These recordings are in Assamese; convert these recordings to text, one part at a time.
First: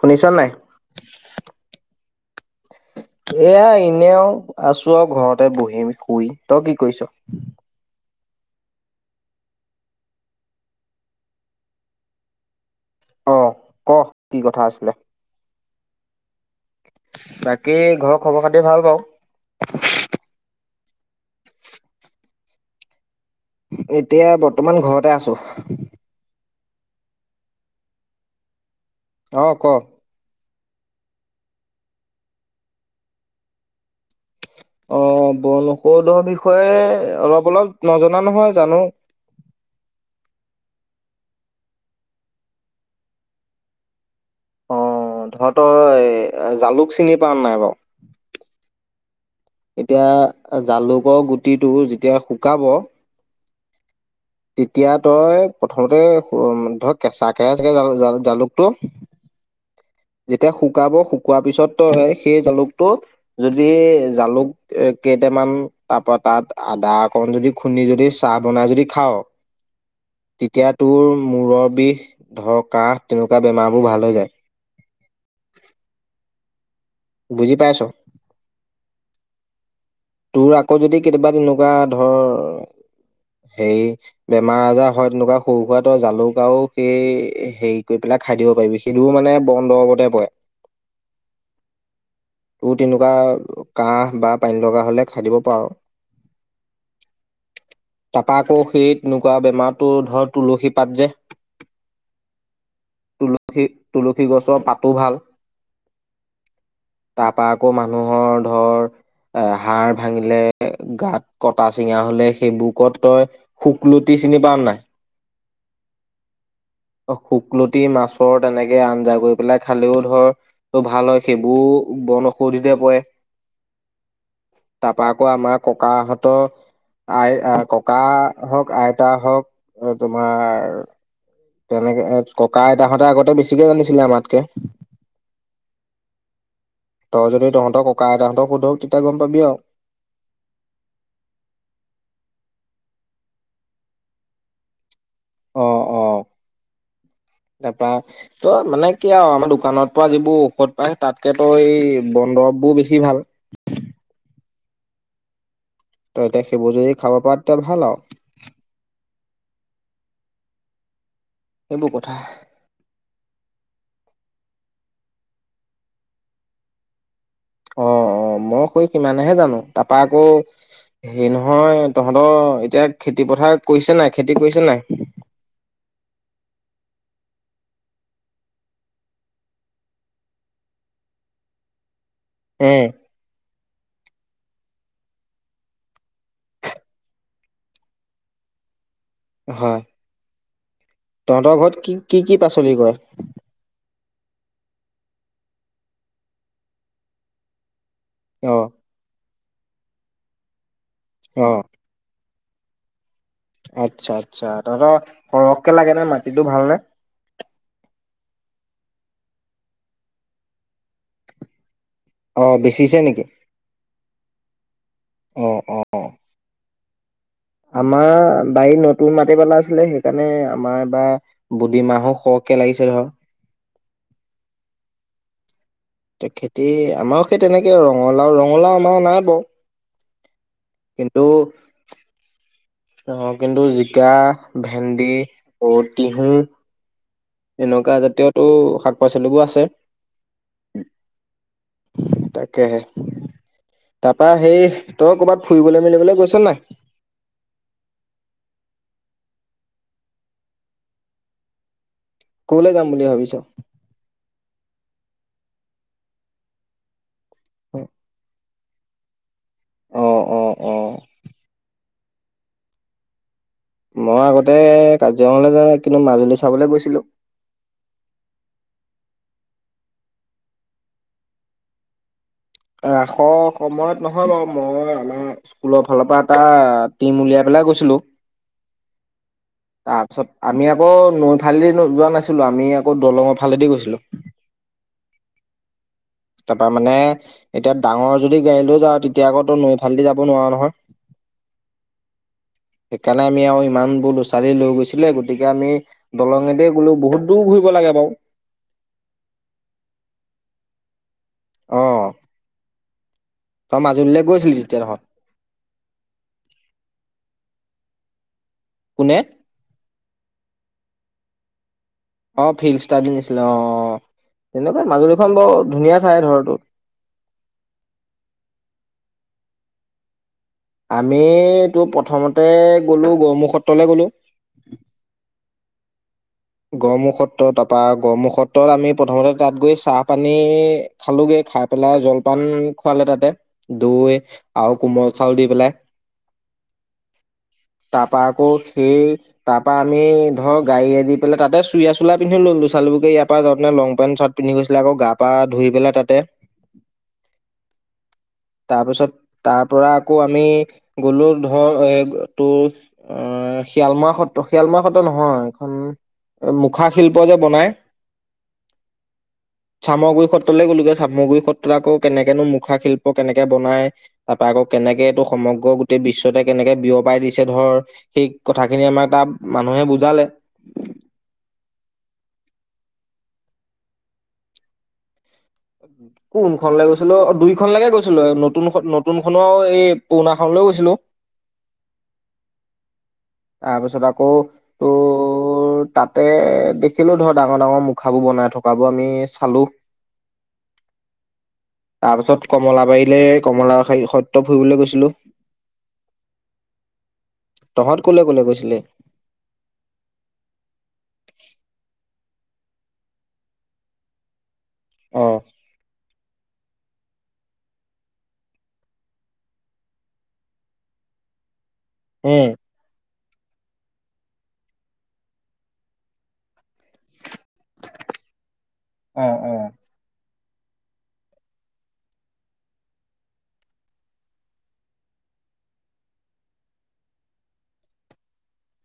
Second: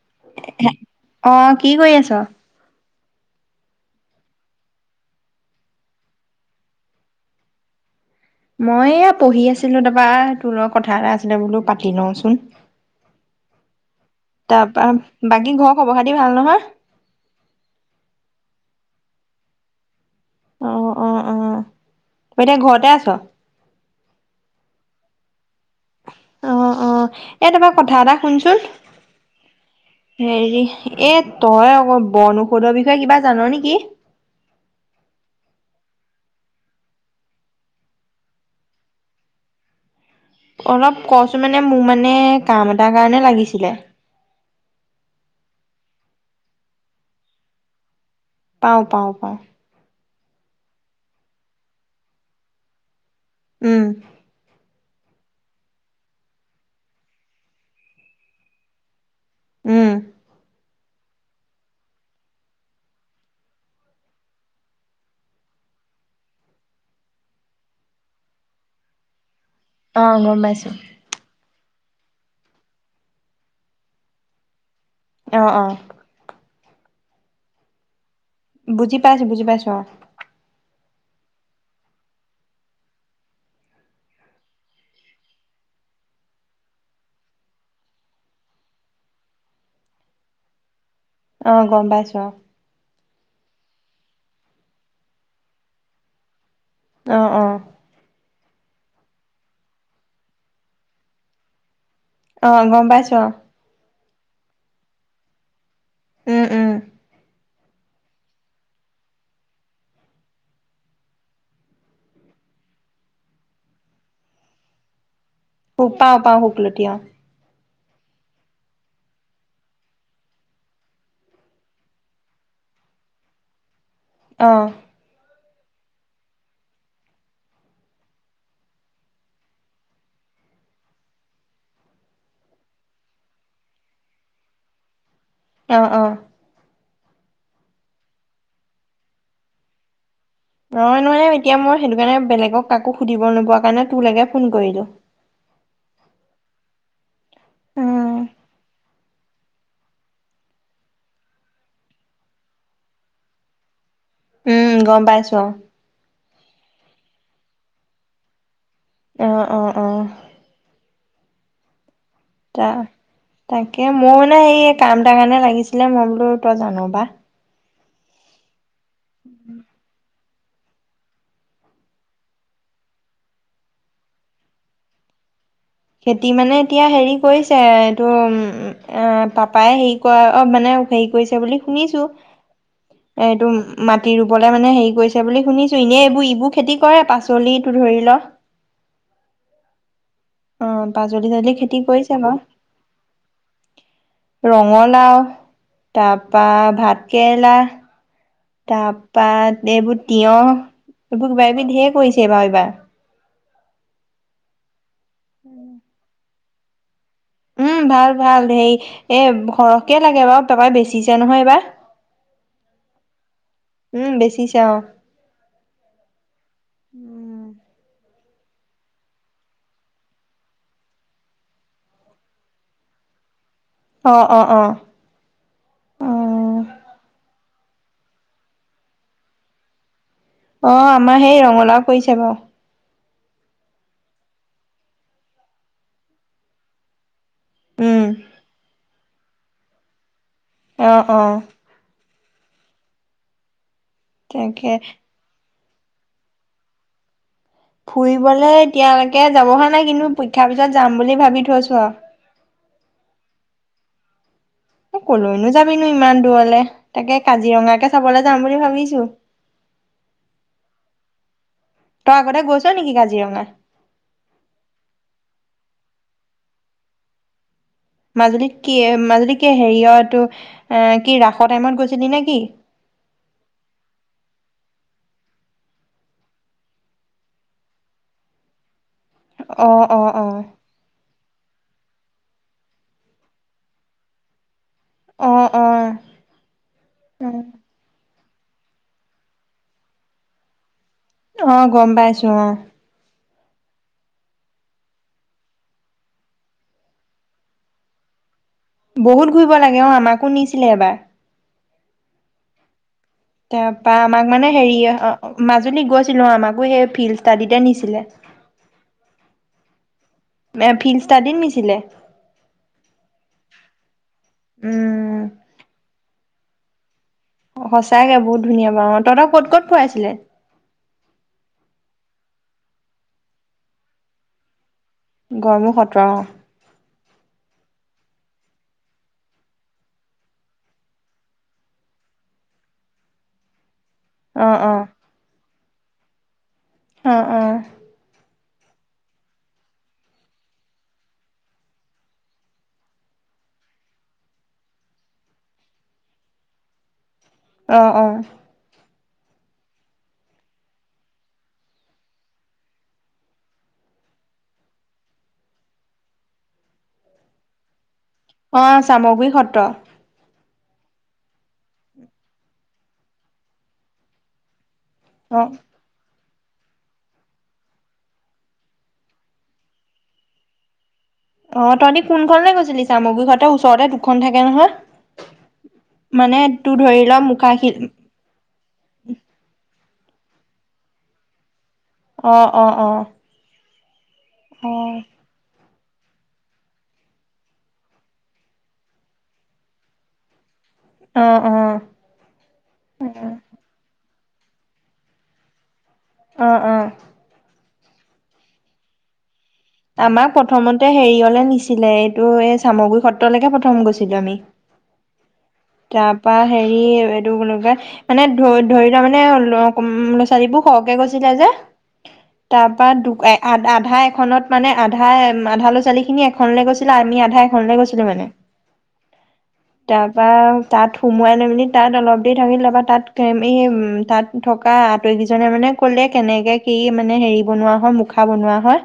শুনিছ নাই? অ' কি কৰি আছ? এয়া এনে আও আছো আৰু ঘৰতে বহিম, শুই। তই কি কৰিছ? মই এয়া পঢ়ি আছিলোঁ। তোৰপৰা তোৰ লগত কথা এটা আছিলে, বোলো পাতি লওঁচোন। অহ ক কি কথা তাৰপা আছিলে? বাকী ঘৰৰ খবৰ খাতি ভাল নহয় বাকী ঘৰৰ খবৰ-খাতি ভাল বাৰু। [unintelligible] অ' অ' অ' এতিয়া ঘৰতে আছ? এতিয়া বৰ্তমান ঘৰতে আছোঁ। অ' অ' এ টাপা কথা এটা শুনচোন? অ' ক। হেৰি, এ তই আকৌ বনৌষধৰ বিষয়ে কিবা জান' নেকি? অ', বনৌষধৰ বিষয়ে অলপ-অলপ নজনা নহয়, জানোঁ। অলপ ক'চোন, মানে মোৰ মানে কাম এটাৰ কাৰণে লাগিছিলে। অ', ধৰা তই জালুক চিনি পাৱনে নাই বাৰু? পাওঁ পাওঁ পাওঁ। এতিয়া জালুকৰ গুটিটো যেতিয়া শুকাব। উম এতিয়া তই প্ৰথমতে সো- উম, ধৰ কেঁচাকে চাগে জালু- জালু- জালুকটো উম যেতিয়া হুক শুকাব, শুকোৱাৰ পিছত তই সেই জালুকটো যদি জালুক কেইটামান, তাৰপৰা তাত আদা অকণ যদি খুন্দি যদি চাহ বনাই যদি খাৱ অ গম পাইছো তেতিয়া তোৰ মূৰৰ বিষ ধৰ, কাহ তেনেকুৱা বেমাৰবোৰ ভাল হৈ যায়। অ অ বুজি পাইছ? বুজি পাইছোঁ - বুজি পাইছোঁ, অ'। তোৰ আকৌ যদি কেতিয়াবা তেনেকুৱা ধৰ, হেৰি বেমাৰ-আজাৰ হয় তেনেকুৱা সৰু সুৰা, তই জালুকাও সেই হেৰি কৰি পেলাই খাই দিব পাৰিবি। সেইটোও মানে বন দৰৱতে পৰে। অ', গম পাইছোঁ। কিবা কাহ বা পানীলগা খালে খাই দিব পাৰ। অ' - অ'। তাৰপা আকৌ সেই তেনেকুৱা বেমাৰটো ধৰ তুলসী পাত যে! অ' গম পাইছো অ'। তুলসী তুলসী গছৰ পাতো ভাল। উম উম। তাৰ আকৌ মানুহৰ ধৰ, অ' হাড় ভাঙিলে, গাত কটা-চিঙা হ'লে সেইবোৰকত তই শুকলুতি চিনি পাও নাই? হো পাওঁ পাওঁ শুকলতি অ' তি মাছৰ তেনেকে আঞ্জা কৰি পেলাই খালেও ধৰ তো ভাল হয়। সেইবোৰ বন ঔষধিতে পৰে। অ তাৰপৰা আকৌ আমাক ককাহঁতৰ আই- আ-ককা হওক আইতা হওক তোমাৰ, তেনেকে ককা-আইতাহঁতে আগতে বেছিকে জানিছিলে আমাতকে। অ' অ'। তই যদি তহঁতৰ ককা-আইতাহঁতক সোধ, তেতিয়া গম গম পাবি আও নহয় - নহয়, এতিয়া মই সেইটো কাৰণে বেলেগক কাকো সুধিব নোপোৱা কাৰণে তোৰ লৈকে ফোন কৰিলোঁ। অ' - অ'। তাৰপৰা উম তো মানে কি আৰু, আমাৰ দোকানৰ পৰা যিবোৰ ঔষধ পায়, তাতকে তো এই বন দৰৱবোৰ বেছি ভাল। উম, গম পাইছোঁ অ'। তই তে সেইবোৰ যদি খাব পাৰ তেতিয়া ভাল আও। অ-অ-অ। সেইবো কথা। তা তাকে মোৰ নে সেই কাম তাৰ কাৰণে লাগিছিলে মই বোলো তই জানো বা। অ- অ, মই শৈ সিমানেহে জানো তাৰপা আকৌ সে নহয় তহঁতৰ এতিয়া খেতি পথাৰ কৰিছে নাই খেতি কৰিছে নাই? খেতি মানে এতিয়া হেৰি কৰিছে। এইটো উ, পাপাই হেৰি কৰা অ মানে হেৰি কৰিছে বুলি শুনিছো। উম এইটু। মাটি ৰুবলৈ মানে হেৰি কৰিছে বুলি শুনিছো। এনেই ইবোৰ ইবোৰ খেতি কৰে পাচলিটো ধৰি ল। হয়। অ', পাচলি চাচলি তহঁতৰ খেতি ঘৰত কৰিছে বাৰু কি-কি-কি পাচলি হয়? ৰঙালাও তাৰপা ভাত কেৰেলা অ', তাৰপা এইবোৰ তিঁয়হ। এইবোৰ কিবা অ'। কিবি ধেৰ কৰিছে। এইবাৰ এইবাৰ। আচ্ছা আচ্ছা তহতৰ সৰহকে লাগে নে নাই? কিন্তু ভালনে? উম ভাল- ভাল। হেৰি এ সৰহকে লাগে বাৰু পাপাই বেছিছে নহয় এইবাৰ। অহ বেচিছে নেকি? উম বেচিছে অ অ অ উমম। আমাৰ বাৰীত নতুন মাটি পেলাইছিলে সেইকাৰণে আমাৰ বা বুদি মাহো সৰহকে লাগিছে ধৰ। অ- অ- অ- অ', খেতি আমাৰো সেই তেনেকে ৰঙালাও ৰঙালাও আমাৰ নাই বাৰু অ আমাৰ কিন্তু সেই ৰঙালাও কৰিছে বাৰু। অ কিন্তু জিকা, ভেন্দি অ টিহু এনেকুৱা উম। জাতীয়টো শা পাচলিবোৰ আছে অঁ অঁ। কে হে। তাৰপা সেই তই কবাত ফুৰিবলৈ মেলিবলৈ গৈছ নে নাই? ফুৰিবলে এতিয়ালৈকে যাব হোৱা নাই কিন্তু, পৰীক্ষাৰ পিছত যাম বুলি ভাবি থৈছো আৰু। কলৈ যাম বুলি ভাবিছ? এ কলৈনো যাবিনো ইমান দূৰলে, তাকে। কাজিৰঙাকে চাবলৈ যাম বুলি ভাবিছ [inaudible] অ' অ' অ'। তই আগতে গৈছ নেকি কাজিৰঙা? মই আগতে কাজিৰঙালৈ যোৱা নাই কিন্তু মাজুলী চাবলৈ গৈছিলো। মাজুলীত কি- মাজুলীত কি হেৰি অ' ইটো এ- কি ৰাসৰ টাইমত গৈছিলি নেকি? ৰাসৰ সময়ত নহয় বাৰু মই আমাৰ স্কুলৰ ফালৰ পৰা এটা টিম উলিয়াই পেলাই গৈছিলোঁ‌। অ অ অ তাৰপিছত আমি আকৌ নৈ ফালেদি যোৱা নাছিলোঁ আমি আকৌ দলঙৰ ফালেদি গৈছিলোঁ। অ' - অ'। তাৰ পৰা মানে এতিয়া ডাঙৰ যদি গাড়ী লৈ যাওঁ, তেতিয়া আকৌ তই নৈ ফালেদি যাব নোৱাৰ নহয়। অ' গম পাইছোঁ অ'। সেইকাৰণে আমি আৰু ইমান বোৰ লৈ গৈছিলে, গতিকে আমি দলঙেতে গ'লো বহুত দূৰ ঘূৰিব লাগে বাৰু। বহুত ঘূৰিব লাগে অ' আমাকো নিছিলে এবাৰ। অ'। তাৰ তই পা মাজুলীলৈ আমাক মানে, গৈছিলি হেৰি তেতিয়া অ'- তহঁত অ' মাজুলী গৈছিলোঁ। আমাকো সেই ফিল্ড তাডিতে নিছিলে। কোনে? নে ফিল্ড ষ্টাডিত নিছিলে? অ' ফিল্ড ষ্টাডিত নিছিলে অ'- অ'। তেনেকুৱাই উম মাজুলীখন বৰ ধুনীয়া ঠাই, ধৰ [inaudible] সঁচাকে বহুত ধুনীয়া বাৰু অ' তহঁতক ক'ত ক'ত ফুৰাইছিলে? আমিতো প্ৰথমতে গ'লো গড়মূৰ সত্ৰলে গ'লো। গড়মূৰ সত্ৰ অ'। গড়মুখ সত্ৰ, তাৰ পৰা গড়মুখ সত্ৰত আমি প্ৰথমতে তাত গৈ চাহ-পানী খালোগে, খাই পেলাই জলপান খুৱালে তাতে। দৈ অ', আৰু অ', কোমল চাউল দি পেলাই অ' - অ'। তাৰপা আকৌ সেই তাৰ পৰা আমি ধৰক গাড়ীয়েদি [unintelligible] তাতে চুৰিয়া চোলা পিন্ধি ল'লো। ইয়াৰ পৰা যাওঁতে লং পেন্ট চাৰ্ট পিন্ধি গৈছিলে। আকৌ গা-পা ধুই পেলাই তাতে। অ' - অ' তাৰপিছত তাৰ পৰা আকৌ আমি গলো ধৰ এ তোৰ শিয়ালমৰা সত্ৰ, শিয়ালমৰা সত্ৰ নহয় এইখন মুখা শিল্প যে বনাই। অ' চামগুৰি সত্ৰ। গলোগে চামগুৰি সত্ৰত আকৌ কেনেকেনো মুখা শিল্প আকৌ কেনেকে বনাই তাৰ পা আকৌ কেনেকে এইটো অ', সমগ্ৰ গোটেই বিশ্ব কেনেকে বিয়পাই দিছে ধৰ সেই কথাখিনি আমাৰ তাৰ মানুহে বুজালে। অ' তহঁতি কোনখনলৈ গৈছিলি? চামগুৰি ঘাটৰ ওচৰতে দুখন থাকে নহয়? মানে তোৰ কোনখনলৈ ধৰি ল গৈছিলোঁ? অ' মুখাশিল দুইখনলৈকে গৈছিলোঁ। নতুনখ- নতুনখনো এই পুৰণাখন লৈ গৈছিলোঁ। অ' - অ' - অ'। তাৰপিছত আ অ' তাতে দেখিলো ধৰ ডাঙৰ ডাঙৰ মুখাবোৰ বনাই থকাবোৰ আমি চালো। অ', অ', তাৰ পিছত কমলা বাৰিলে কমলা হত ত' ফুৰিবলৈ গৈছিলো। অ' অ' তহঁত কলৈ কলে গৈছিলি? আমাক প্ৰথমতে হেৰিয়লে নিছিলে ইয় এই চামগুৰি সত্ৰলৈকে প্ৰথম গৈছিলো আমি। উম। তাপ হেৰি এইটোলা মানে ধ ধৰি লোৱা মানে ল'ৰা ছোৱালীবোৰ সৰহকে গৈছিলে যে অ', তাৰপা দুক-এ আ-আধা এখনত মানে আধা আধা ল'ৰা ছোৱালী খিনি এখনলে গৈছিল আমি আধাই [unintelligible] নে গৈছিলো মানে, অ', তাৰপা তাত সুমোৱাই লৈ মেলি তাত অলপ দেৰি থাকিলে বা তাত এই তাত থকা আতৰিকিজনে মানে কলে কেনেকে কি মানে হেৰি বনোৱা হয় মুখা বনোৱা হয়।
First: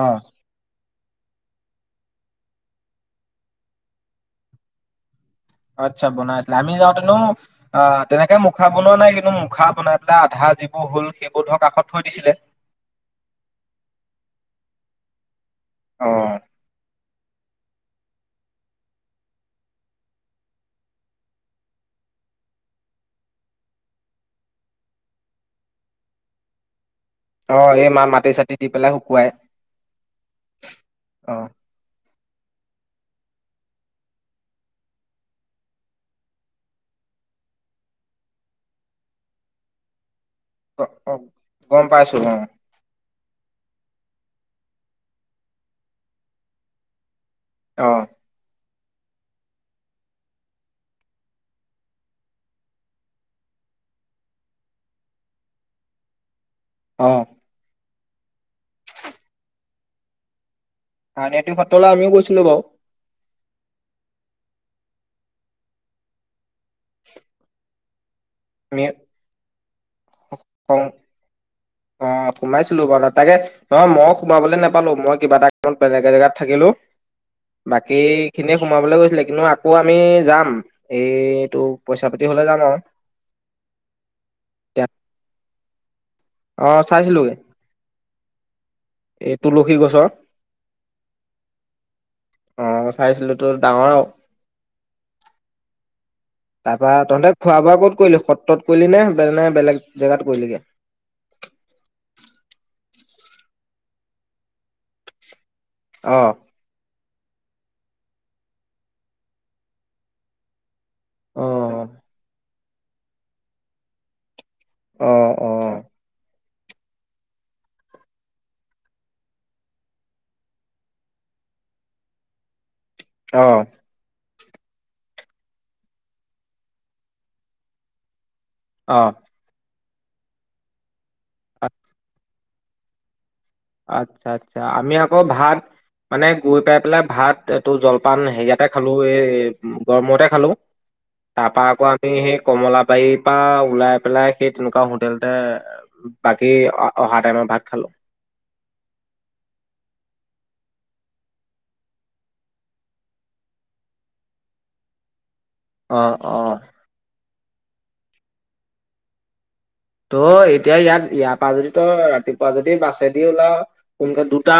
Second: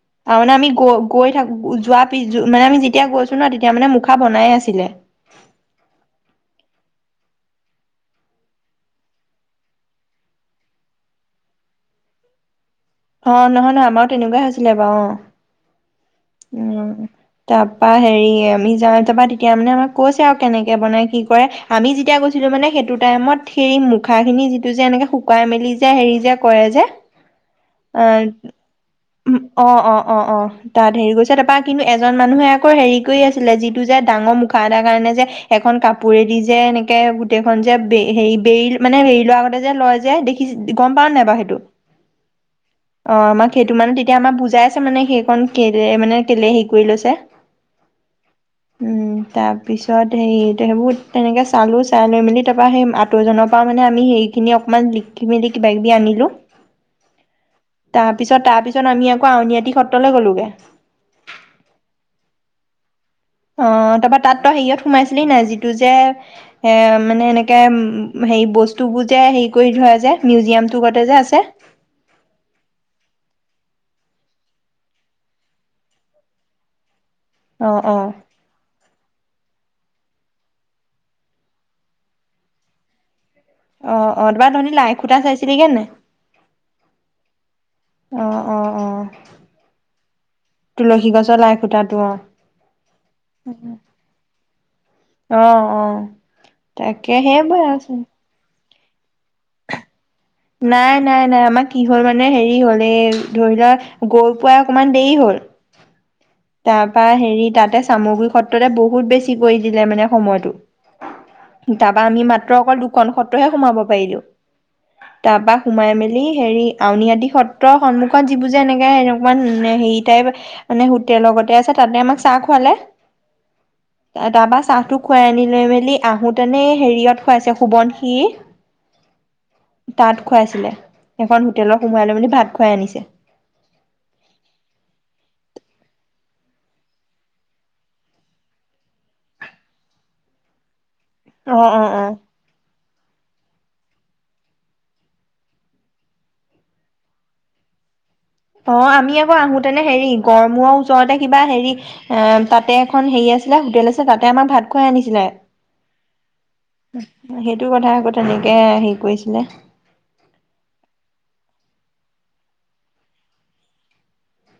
অ', ত মানে আমি গ গৈ থাকো যোৱা পিছ মানে আমি যেতিয়া গৈছো ন তেতিয়া মানে মুখা বনাই আছিলে। আচ্ছা বনাই আছিলে আমি যাওঁতেনো আহ তেনেকে মুখা বনোৱা নাই, কিন্তু মুখা বনাই পেলাই আধা যিবোৰ হল সেইবোৰ ধৰক কাষত থৈ দিছিলে। অ' নহয়, নহয় আমাৰো তেনেকুৱাই হৈছিলে বাৰু অ'। অ', উম তাৰপা হেৰি আমি যাওঁ, তাপা তেতিয়া মানে আমাক কৈছে আৰু কেনেকে বনাই কি কৰে? আমি যেতিয়া গৈছিলো মানে সেইটো টাইমত সেই মুখাখিনি যিটো যে এনেকে শুকাই মেলি যে হেৰি যে কৰে যে! অ', এই মা মাটি চাটি দি পেলাই শুকুৱাই অ', অ', অ', অ' তাত গৈছে অ', তাৰপা কিন্তু এজন এজন মানুহে আকৌ হেৰি কৰি আছিলে যিটো যে ডাঙৰ মুখা এটা কাৰণে যে এখন কাপোৰেদি যে এনেকে গোটেইখনযে হে বেৰি মানে বেৰি লোৱাৰ আগতে যে লয় যে গম পাও অ'। নাই বা সেইতো গম পাইছো অ', সেইটো মানে তেতিয়া আমাক বুজাই আছে মানে সেইকণ কেলে মানে কেলে হে কৰি লৈছে? অ' উ তাৰ পিছত হেৰি সেইবোৰ তেনেকে চালো চাই লৈ মেলি তাৰ পৰাা সেই আঁতৰজনৰ পৰা মানে আমি সেইখিনি অকমান লিখি মেলি কিবা কিবি আনিলো অ' তাৰপিছত, তাৰপিছত আমি আকৌ আউনীআটী সত্ৰলৈ গ'লোগে। [unintelligible] আ ন সত্ৰলে আমিও গৈছিলো বাৰু অ তাৰপৰা তাত তো হেৰিয়ত সোমাইছিলি নাই যিটো যে এ মানে এনেকে উ হেৰি আমি বস্তুবোৰ যে হেৰি কৰি ধোৱে যে, শং মিউজিয়ামটো গতে যে আছে অ সোমাইছিলো বাৰু তাকে নহ মই সোমাবলৈ নাপালো মই কিবা এটা কামত বেলেগে জেগাত থাকিলো অ অ বাকীখিনিয়ে সোমাবলৈ গৈছিলে কিন্তু আকৌ আমি যাম এইটো পইচা পাতি হলে যাম আৰু। অ অ [unintelligible] এতিয়া লাই খুটা চাইছে। তেনেগে নে? অ চাইছিলোগে অ অ অ এই তুলসী গছৰ তুলসী গছৰ লাই সূতাটো অ, অ চাইছিলো তো ডাঙৰ আৰু অ অ। তাৰ পৰা তাকে তহতে খোৱা সেইবোৰে বোৱা আৰু ক'ত কৰিলি? সত্ৰ ত কৰিলি নে [unintelligible] বেলেগ জেগাত কৰিলিগে নাই নাই নাই আমাৰ কি হ'ল মানে হেৰি হ'ল। এ ধৰি লোৱা গৈ পোৱা অকণমান দেৰি হ'ল। অ। তাৰ হেৰি তাতে চামগুৰি সত্ৰতে বহুত বেছি কৰি দিলে মানে সময়তটো। অ তাবা আমি মাত তোৰ অকল দুখন সত্ৰহে সোমাব পাৰিলো। অ অ তাৰপা সোমাই মেলি হেৰি। আউনীআদি সত্ৰৰ সন্মুখত যিবোৰ যে এনেকে এনেকা হেৰি টাইপ মানে হোটেল লগতে আছে, তাতে আমাক চাহ খুৱালে। অ। তাৰাবা চাহটো খুৱাই আনি লৈ মেলি আহোঁতেনে হেৰিয়ত খুৱাইছে সোৱণশিৰি অ'। তাত খুৱাইছিলে। এখন হোটেলত সোমোৱাই লৈ পিনে ভাত খুৱাই আনিছে। আচ্ছা, আচ্ছা আমি আকৌ ভাত মানে, গৈ পাই পেলাই ভাত তোৰ জলপান হেৰিয়াতে খালো এই গড়মূৰতে খালো। তাৰ অ পৰা অ আকৌ অ আমি সেই কমলা বাৰীৰ পৰা ওলাই পেলাই সেই তেনেকুৱা হোটেলতে বাকী অহা টাইমৰ ভাগ খালো। অ আমি আকৌ আহোতেনে হেৰি গড়মূৰ ওচৰতে কিবা হেৰি এ তাতে এখন হেৰি আছিলে হোটেল আছিল তাতে আমাৰ ভাত খুৱাই আনিছিলে। অ, অ। সেইটো কথা আকৌ তেনেকে হেৰি কৰিছিলে। ত' এতিয়া ইয়াত ইয়াৰ পৰা যদি তই ৰাতিপুৱা যদি বাছেদি ওলাও সোনকালে দুটা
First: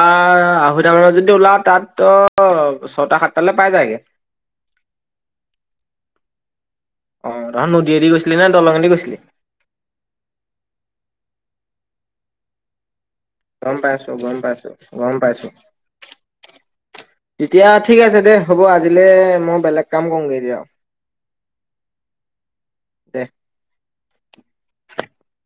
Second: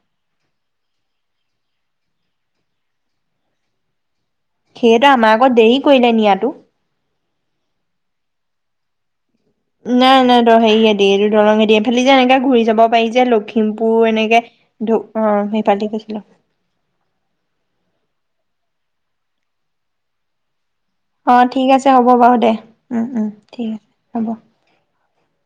আঢ়ৈটা মানত যদি ওলাও তাত ত ছটা সাতটালৈ পাই যায়গে। সেইটোৱে আমাৰ আকৌ দেৰি কৰিলে নিয়াতো। অ, তহত নদীয়েদি গৈছিলি নে দলং এদি গৈছিলি? নাই, নাই তোৰ হেৰিয়ে দিয়ে। এইটো দৰঙে দিয়ে। এইফালে দি যে এনেকৈ ঘূৰি যাব পাৰি যে গম লখিমপুৰ পাইছো গম এনেকে পাইছো ঢু গম অ পাইছো সেইফালে দি গৈছিলোঁ। তেতিয়া ঠিক আছে দে হ'ব, আজিলে মই বেলেগ কাম কৰোগৈ এতিয়া অ ঠিক আছে হ'ব বাৰু দে। উম দে উম ঠিক আছে। হব। [unintelligible]